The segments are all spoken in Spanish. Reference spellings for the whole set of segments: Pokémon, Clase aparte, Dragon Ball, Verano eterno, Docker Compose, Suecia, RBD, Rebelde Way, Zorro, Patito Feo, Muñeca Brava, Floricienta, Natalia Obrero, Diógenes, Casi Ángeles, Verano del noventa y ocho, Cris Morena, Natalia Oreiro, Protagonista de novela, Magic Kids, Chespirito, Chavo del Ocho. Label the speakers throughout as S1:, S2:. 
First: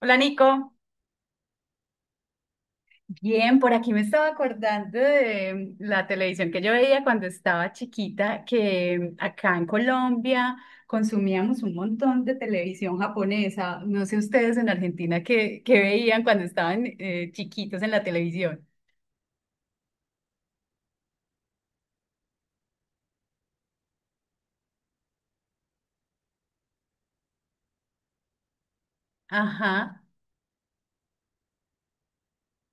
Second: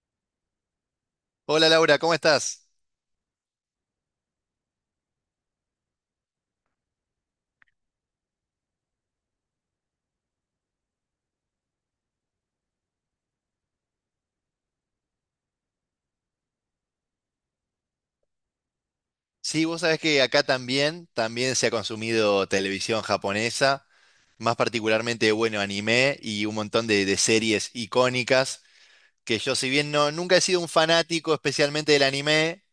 S1: Hola Nico,
S2: Hola Laura, ¿cómo estás?
S1: bien, por aquí me estaba acordando de la televisión que yo veía cuando estaba chiquita, que acá en Colombia consumíamos un montón de televisión japonesa. No sé ustedes en Argentina qué, qué veían cuando estaban chiquitos en la televisión.
S2: Sí, vos sabés que acá también se ha consumido televisión japonesa, más particularmente, bueno, anime y un montón de series icónicas, que yo si bien
S1: Ajá.
S2: no, nunca he sido un fanático especialmente del anime,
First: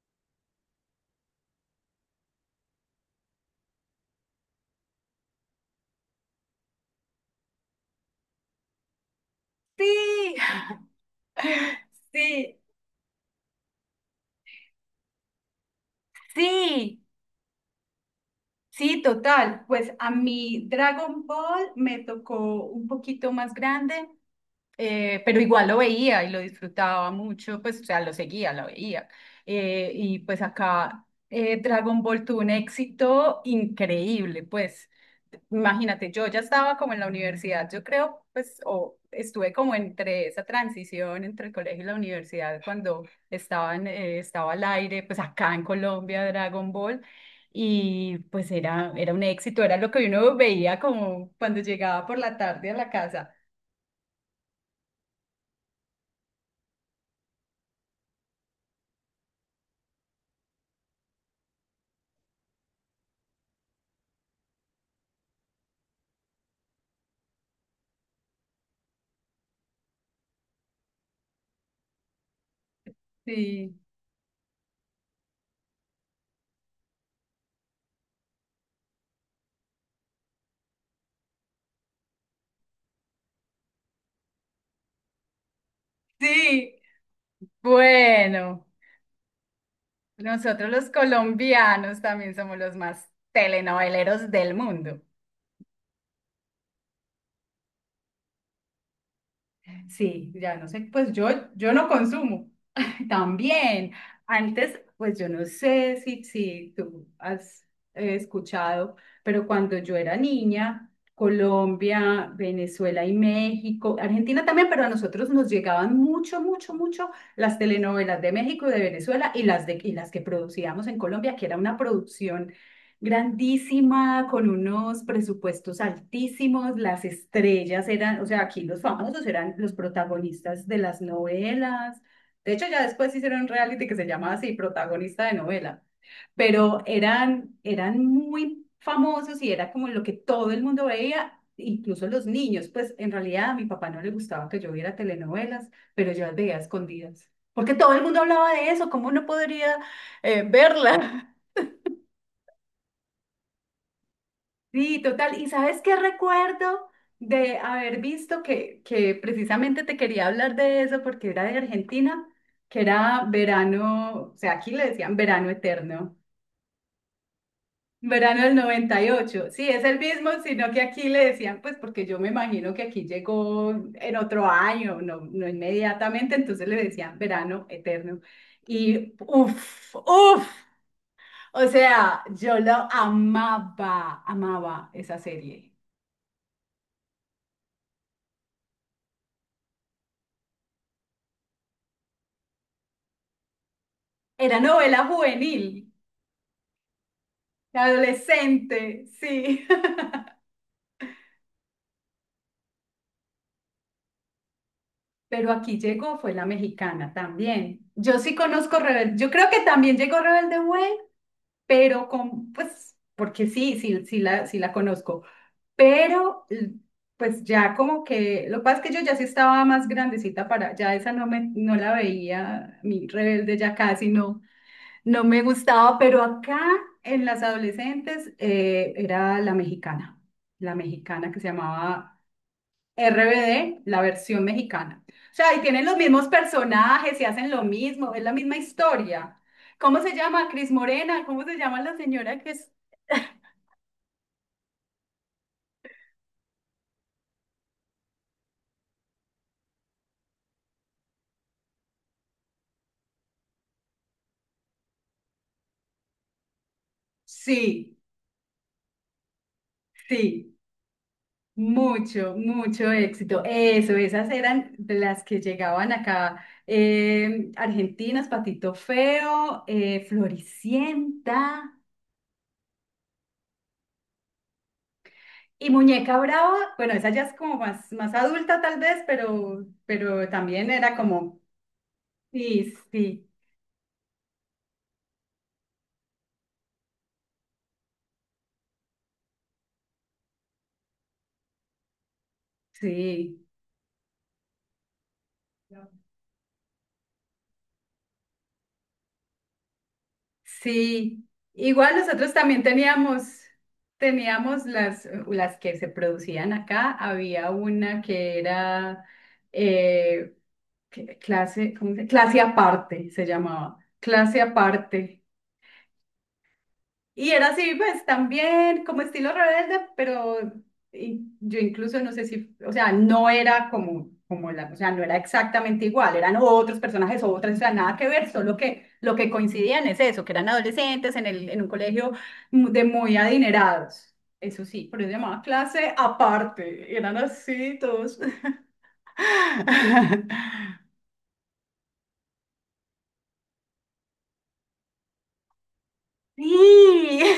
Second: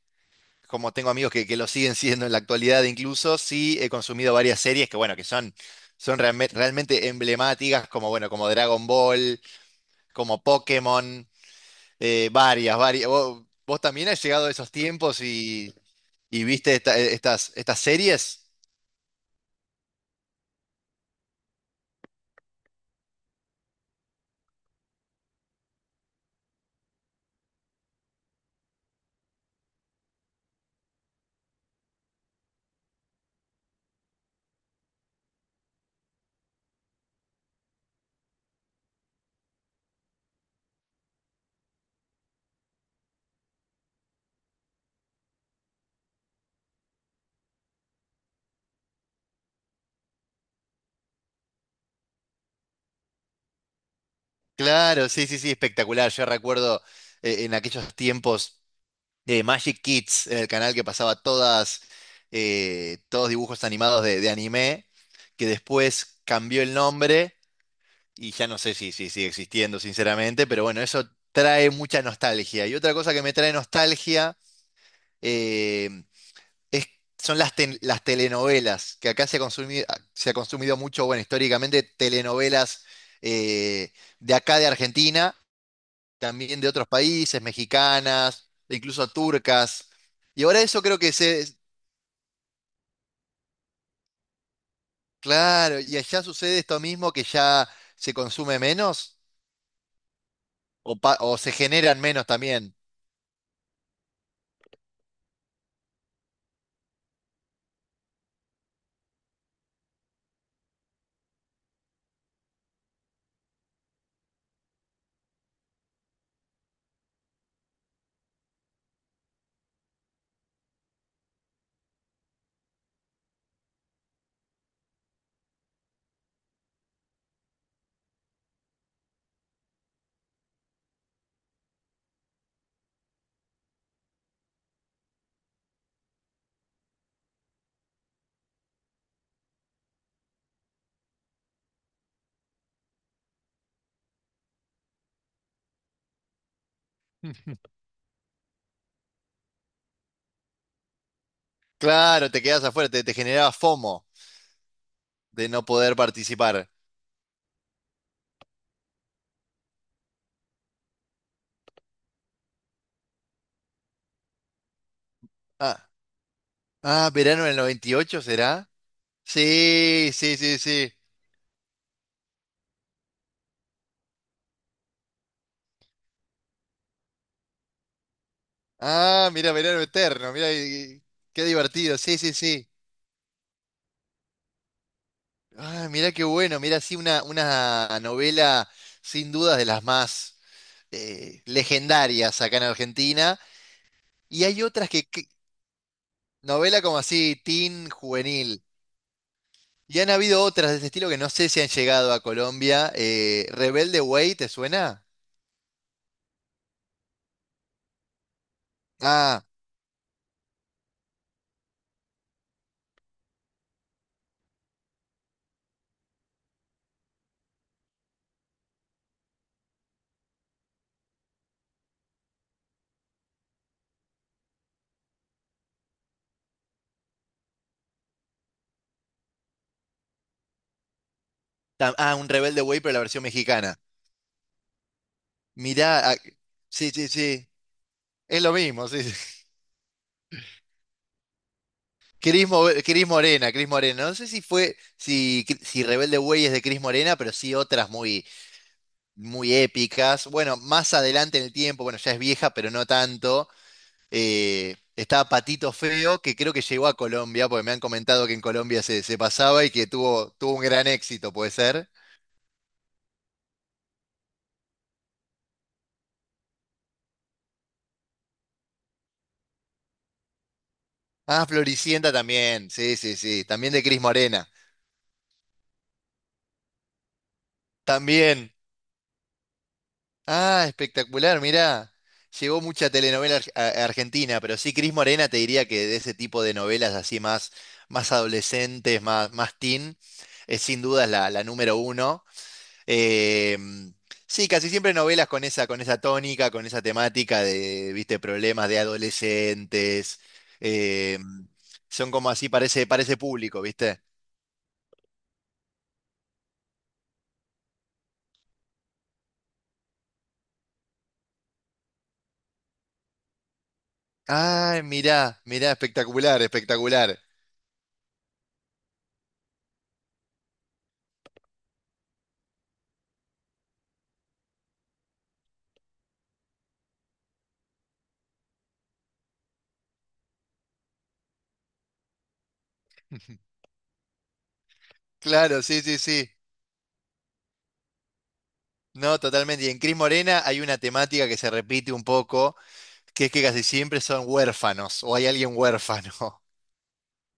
S2: como tengo amigos que lo siguen siendo en la actualidad incluso, sí he consumido varias series que, bueno, que son, realmente emblemáticas, como, bueno, como Dragon Ball,
S1: Sí,
S2: como Pokémon,
S1: sí,
S2: varias. ¿Vos también has llegado a esos tiempos y... ¿Y viste
S1: sí,
S2: estas series?
S1: sí, total. Pues a mí Dragon Ball me tocó un poquito más grande. Pero igual lo veía y lo disfrutaba mucho, pues, o sea, lo seguía, lo veía. Y pues acá Dragon Ball tuvo un éxito increíble, pues, imagínate, yo ya estaba como en la universidad, yo creo, pues, o estuve como entre esa transición entre el colegio y la universidad cuando estaba al aire, pues acá en Colombia Dragon Ball. Y pues era un éxito, era lo que uno veía como cuando llegaba por la tarde a la casa.
S2: Claro, sí, espectacular. Yo recuerdo en aquellos tiempos de Magic Kids, en el canal que pasaba todas, todos dibujos animados de anime, que después cambió el nombre y ya no sé si, si sigue existiendo, sinceramente, pero bueno, eso trae mucha nostalgia. Y otra cosa que me trae
S1: Sí.
S2: nostalgia, eh, es- son las telenovelas, que acá se ha consumido mucho, bueno, históricamente telenovelas eh, de acá de Argentina, también de
S1: Sí,
S2: otros países, mexicanas,
S1: bueno,
S2: e incluso turcas. Y ahora
S1: nosotros
S2: eso
S1: los
S2: creo que se,
S1: colombianos también somos los más telenoveleros del mundo.
S2: claro, y allá sucede esto mismo que ya se consume menos
S1: Sí, ya no sé,
S2: o se
S1: yo no
S2: generan menos
S1: consumo.
S2: también.
S1: También, antes, pues yo no sé si tú has escuchado, pero cuando yo era niña, Colombia, Venezuela y México, Argentina también, pero a nosotros nos llegaban mucho, mucho, mucho las telenovelas de México y de Venezuela y las que producíamos en Colombia, que era una producción grandísima, con unos presupuestos altísimos, las estrellas o sea, aquí los famosos eran los protagonistas de las novelas. De hecho, ya después hicieron un reality que se llamaba así, protagonista de novela, pero eran muy famosos y era como lo que todo el mundo veía, incluso los niños. Pues en realidad a mi papá no le gustaba que yo viera telenovelas, pero yo las veía a escondidas, porque todo el mundo hablaba de eso, ¿cómo no podría verla?
S2: Claro, te quedas afuera, te generaba FOMO
S1: Sí, total. ¿Y
S2: de no
S1: sabes qué
S2: poder participar.
S1: recuerdo de haber visto que precisamente te quería hablar de eso porque era de Argentina, que era verano, o sea, aquí le decían verano
S2: Ah,
S1: eterno,
S2: ah, verano del 98
S1: verano del
S2: será.
S1: 98. Sí, es el
S2: Sí,
S1: mismo,
S2: sí, sí,
S1: sino que
S2: sí.
S1: aquí le decían, pues porque yo me imagino que aquí llegó en otro año, no inmediatamente, entonces le decían verano eterno. Y
S2: Ah, mira, verano
S1: uff,
S2: eterno,
S1: uff,
S2: mira, qué
S1: o
S2: divertido, sí,
S1: sea,
S2: sí,
S1: yo
S2: sí.
S1: lo amaba, amaba esa serie.
S2: Ah, mira qué bueno, mira, sí, una novela sin dudas de las más legendarias acá en Argentina. Y
S1: Era
S2: hay otras
S1: novela
S2: que
S1: juvenil,
S2: novela como así, teen, juvenil.
S1: adolescente, sí.
S2: Y han habido otras de ese estilo que no sé si han llegado a Colombia. Rebelde Way, ¿te suena?
S1: Pero aquí llegó, fue la mexicana también. Yo sí conozco Rebelde, yo
S2: Ah,
S1: creo que también llegó Rebelde Way, porque sí la conozco. Pero, l- pues ya como que, lo que pasa es que yo ya sí estaba más grandecita para, ya esa no la veía, mi Rebelde ya casi no, no me gustaba, pero acá en las adolescentes era la mexicana que se llamaba
S2: un Rebelde Way, pero la versión mexicana.
S1: RBD, la versión mexicana. O sea, y tienen los
S2: Mirá, ah,
S1: mismos
S2: sí, sí,
S1: personajes y
S2: sí,
S1: hacen lo mismo, es la
S2: es lo
S1: misma
S2: mismo, sí.
S1: historia. ¿Cómo se llama? Cris Morena, ¿cómo se llama la señora que es?
S2: Cris Morena. No sé si fue, si, si Rebelde Way es de Cris Morena, pero sí otras muy épicas. Bueno, más adelante en el tiempo, bueno, ya es vieja, pero no tanto. Eh, estaba Patito Feo, que creo que llegó a Colombia, porque me han
S1: Sí,
S2: comentado que en Colombia se, se pasaba y que tuvo
S1: sí,
S2: un gran éxito, ¿puede ser?
S1: mucho, mucho éxito. Eso, esas eran de las que llegaban acá. Argentinas, Patito Feo,
S2: Ah,
S1: Floricienta.
S2: Floricienta también, sí, también de Cris Morena.
S1: Y Muñeca Brava, bueno, esa ya es como más, más
S2: También.
S1: adulta tal vez, pero
S2: Ah,
S1: también era como,
S2: espectacular, mirá. Llegó
S1: sí,
S2: mucha
S1: sí.
S2: telenovela argentina, pero sí, Cris Morena te diría que de ese tipo de novelas así más, más adolescentes, más teen, es sin duda la número uno.
S1: Sí,
S2: Eh, sí, casi siempre novelas con con esa tónica, con esa temática de, viste, problemas de adolescentes. Eh,
S1: sí, igual
S2: son como
S1: nosotros
S2: así,
S1: también
S2: parece
S1: teníamos,
S2: público, ¿viste?
S1: teníamos las que se producían acá. Había una que era eh, clase, clase aparte, se llamaba. Clase
S2: Ay,
S1: aparte.
S2: mirá, espectacular.
S1: Y era así, pues también como estilo rebelde, pero yo incluso no sé si, o sea, no era como, como la, o sea, no era exactamente igual, eran otros personajes, o otras, o sea, nada que ver, solo que lo que coincidían es eso, que eran adolescentes en en un colegio de muy adinerados. Eso sí, pero yo llamaba
S2: Claro, sí,
S1: clase
S2: sí, sí.
S1: aparte, eran así todos.
S2: No, totalmente. Y en Cris Morena hay una temática que se repite un poco, que es que casi siempre son huérfanos o hay alguien huérfano.
S1: Sí.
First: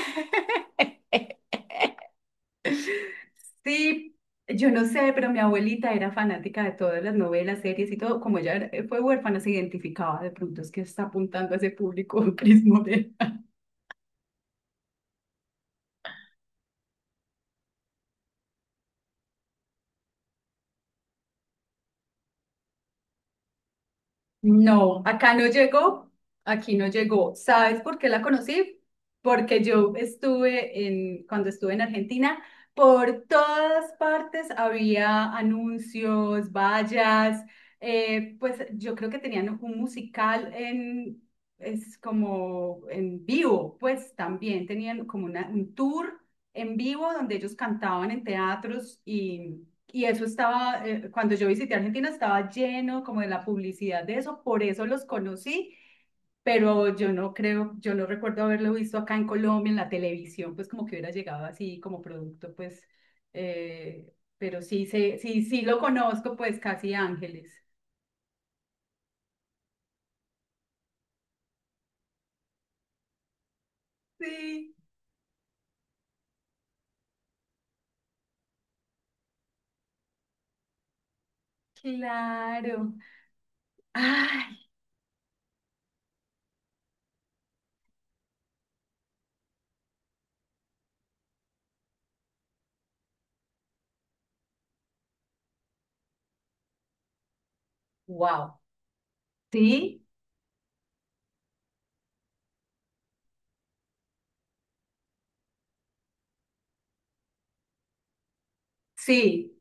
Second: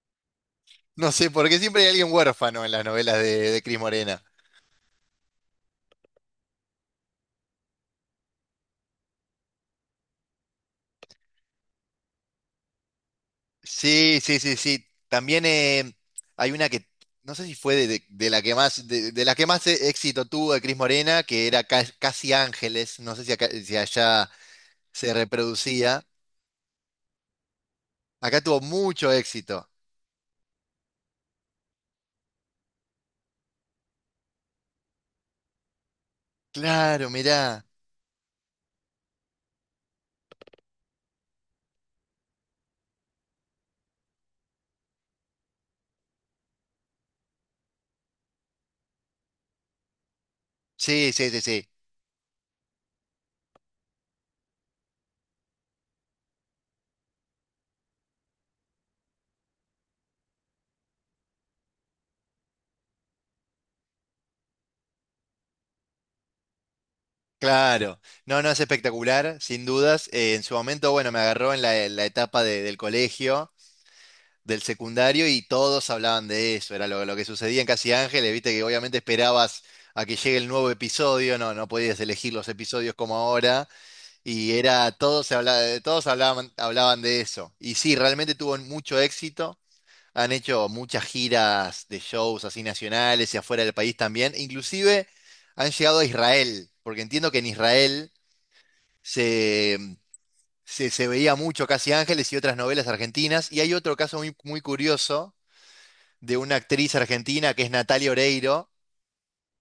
S2: No sé, por qué siempre hay alguien huérfano en las novelas de Cris
S1: Sí,
S2: Morena.
S1: yo no sé, pero mi abuelita era fanática de todas las novelas, series y todo. Como fue huérfana, se identificaba. De pronto es que está apuntando a ese público, Cris Morena.
S2: Sí. También hay una que, no sé si fue de la que más, de la que más éxito tuvo de Cris Morena, que era Casi Ángeles. No sé si, si allá
S1: No,
S2: se
S1: acá no
S2: reproducía.
S1: llegó, aquí no llegó. ¿Sabes por qué la
S2: Acá tuvo
S1: conocí?
S2: mucho
S1: Porque
S2: éxito.
S1: cuando estuve en Argentina, por todas partes había anuncios,
S2: Claro,
S1: vallas,
S2: mirá.
S1: eh, Pues yo creo que tenían un musical en, es como en vivo, pues también tenían como un tour en vivo donde ellos cantaban en teatros y... Y eso estaba,
S2: Sí, sí,
S1: cuando
S2: sí,
S1: yo
S2: sí.
S1: visité Argentina, estaba lleno como de la publicidad de eso, por eso los conocí, pero yo no creo, yo no recuerdo haberlo visto acá en Colombia, en la televisión, pues como que hubiera llegado así como producto, pero sí, sí lo conozco, pues casi Ángeles.
S2: Claro, no, no es espectacular, sin dudas. En su momento, bueno, me agarró en en la etapa del colegio, del
S1: Sí,
S2: secundario, y todos hablaban de eso. Era lo que sucedía en Casi Ángeles, viste que obviamente esperabas a que llegue el nuevo episodio, no podías elegir los
S1: claro.
S2: episodios como ahora, y
S1: Ay,
S2: era, todos se hablaba, todos hablaban de eso. Y sí, realmente tuvo mucho éxito. Han hecho muchas giras de shows así nacionales y afuera del país también. Inclusive han llegado a Israel, porque entiendo que en Israel
S1: wow.
S2: se, mm,
S1: Sí,
S2: se veía mucho Casi Ángeles y otras novelas argentinas. Y hay otro caso muy curioso de una actriz argentina que es Natalia Oreiro,
S1: sí.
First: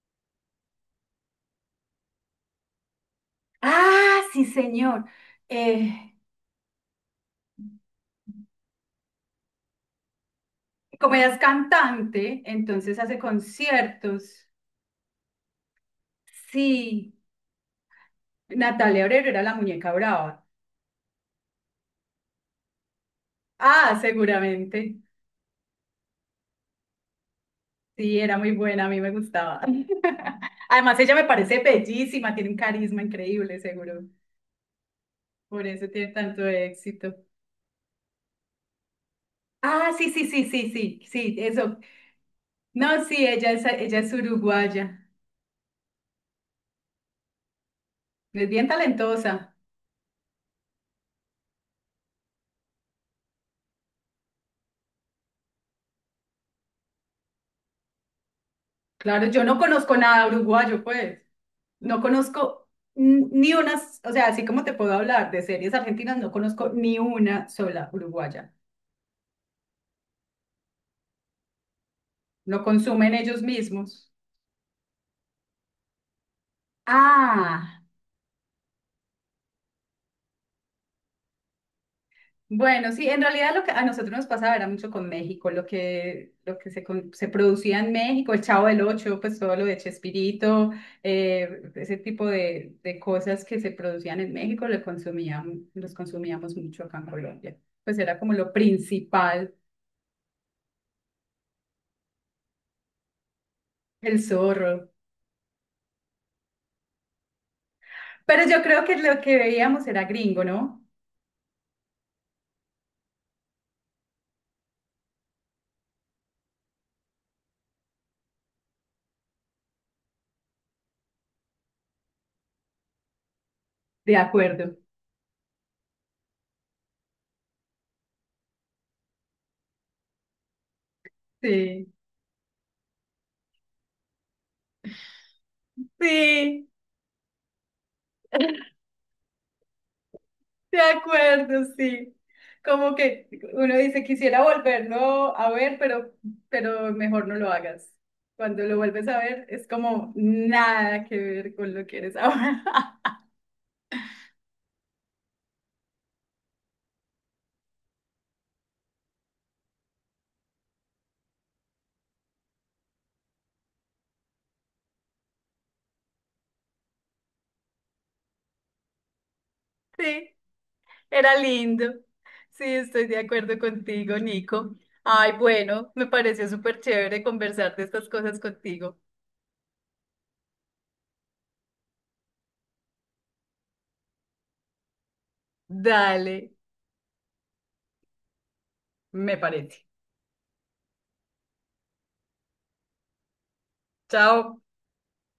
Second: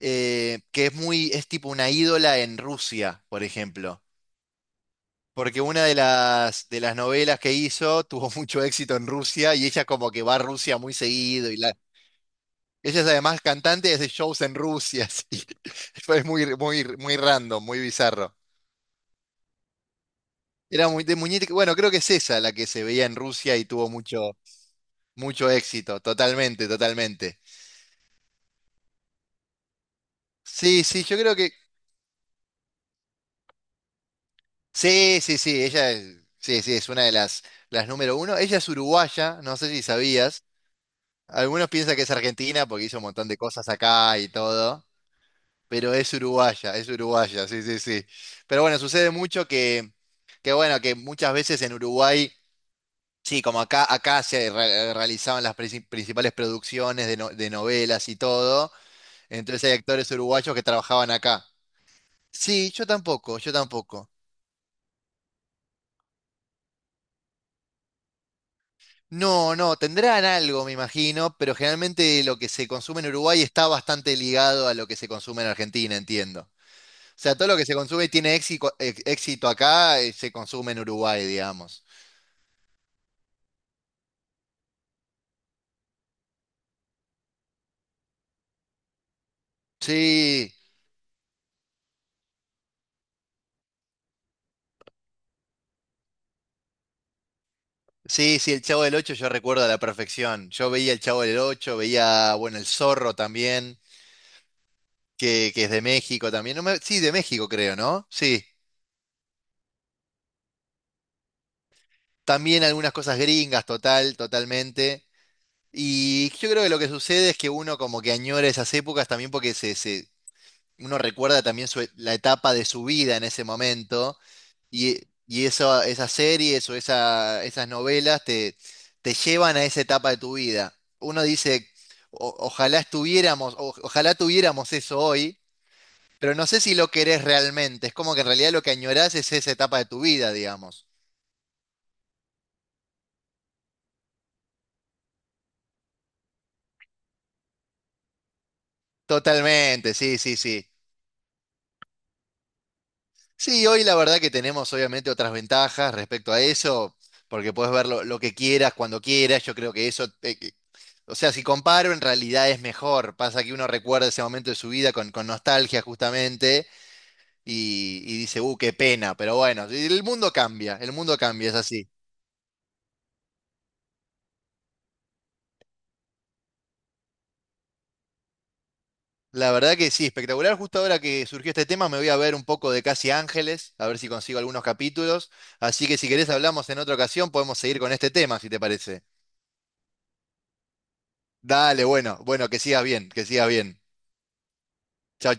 S2: que es muy, es tipo una ídola en Rusia, por ejemplo.
S1: Ah, sí, señor.
S2: Porque una de
S1: Eh,
S2: de las novelas que hizo tuvo mucho éxito en Rusia y ella como que va a Rusia muy
S1: Como ella es
S2: seguido. Y la,
S1: cantante, entonces
S2: ella es
S1: hace
S2: además cantante y hace shows
S1: conciertos.
S2: en Rusia. así. Fue
S1: Sí,
S2: muy random, muy bizarro.
S1: Natalia Obrero era la muñeca brava.
S2: Era muy de muñeca. Bueno, creo que es esa la que se veía en Rusia y tuvo
S1: Ah,
S2: mucho,
S1: seguramente.
S2: mucho éxito, totalmente.
S1: Sí, era muy buena, a mí me gustaba.
S2: Sí,
S1: Además,
S2: sí,
S1: ella
S2: yo
S1: me
S2: creo que...
S1: parece bellísima, tiene un carisma increíble, seguro.
S2: Sí,
S1: Por eso
S2: ella es,
S1: tiene tanto
S2: sí, es una de
S1: éxito.
S2: las número uno. Ella es uruguaya, no sé si
S1: Ah, sí, sí, sí,
S2: sabías.
S1: sí, sí, sí,
S2: Algunos
S1: eso.
S2: piensan que es argentina porque hizo
S1: No,
S2: un
S1: sí,
S2: montón de cosas
S1: ella es
S2: acá y todo,
S1: uruguaya.
S2: pero es uruguaya, sí.
S1: Es
S2: Pero
S1: bien
S2: bueno, sucede mucho
S1: talentosa.
S2: que bueno, que muchas veces en Uruguay, sí, como acá realizaban las principales producciones de, no- de novelas y todo,
S1: Claro, yo no
S2: entonces hay
S1: conozco
S2: actores
S1: nada
S2: uruguayos que
S1: uruguayo,
S2: trabajaban
S1: pues.
S2: acá.
S1: No conozco
S2: Yo
S1: ni unas,
S2: tampoco.
S1: o sea, así como te puedo hablar de series argentinas, no conozco ni una sola uruguaya.
S2: No, no, tendrán algo, me imagino, pero generalmente lo que
S1: Lo
S2: se consume en
S1: consumen ellos
S2: Uruguay está
S1: mismos.
S2: bastante ligado a lo que se consume en Argentina, entiendo. O sea, todo lo que se
S1: Ah,
S2: consume y tiene éxito acá, se consume en Uruguay, digamos.
S1: bueno, sí, en realidad lo que a nosotros nos pasaba era mucho con México, lo que se, con- se producía en México, el Chavo del Ocho, pues todo lo de
S2: Sí,
S1: Chespirito, ese tipo de cosas que se producían en México, los consumíamos mucho acá en Colombia. Pues era como
S2: sí,
S1: lo
S2: sí, el Chavo del Ocho yo
S1: principal,
S2: recuerdo a la perfección. Yo veía el Chavo del Ocho, veía, bueno, el Zorro también,
S1: el zorro.
S2: que es de México también. No me- sí, de México creo, ¿no?
S1: Pero
S2: Sí.
S1: yo creo que lo que veíamos era gringo, ¿no?
S2: También algunas cosas gringas, totalmente. Y yo creo que lo que sucede es que uno como que añora esas épocas también porque uno recuerda también su la etapa de su vida en ese
S1: De
S2: momento
S1: acuerdo.
S2: y, y eso, esas series esas novelas te, te llevan a esa etapa de tu vida. Uno dice,
S1: Sí.
S2: Ojalá estuviéramos, ojalá tuviéramos eso hoy, pero no sé
S1: Sí.
S2: si lo querés realmente. Es como que en realidad lo que añorás es esa etapa de tu vida,
S1: De
S2: digamos.
S1: acuerdo, sí. Como que uno dice, quisiera volverlo a ver, pero mejor no lo hagas. Cuando lo vuelves a ver, es
S2: Totalmente,
S1: como
S2: sí.
S1: nada que ver con lo que eres ahora.
S2: Sí, hoy la verdad que tenemos obviamente otras ventajas respecto a eso, porque puedes ver lo que quieras, cuando quieras, yo creo que eso, o sea, si comparo en realidad es mejor, pasa que uno recuerda ese momento de su vida con nostalgia justamente y dice, qué pena, pero bueno,
S1: Sí,
S2: el mundo
S1: era
S2: cambia, es así.
S1: lindo. Sí, estoy de acuerdo contigo, Nico. Ay, bueno, me pareció súper chévere conversar de estas cosas contigo.
S2: La verdad que sí, espectacular, justo ahora que surgió este tema me voy a ver un poco de Casi Ángeles, a ver si consigo algunos capítulos, así que si querés
S1: Dale,
S2: hablamos en otra ocasión, podemos seguir con este tema, si te parece.
S1: me parece.
S2: Dale, bueno, que sigas bien.
S1: Chao.
S2: Chao, chao.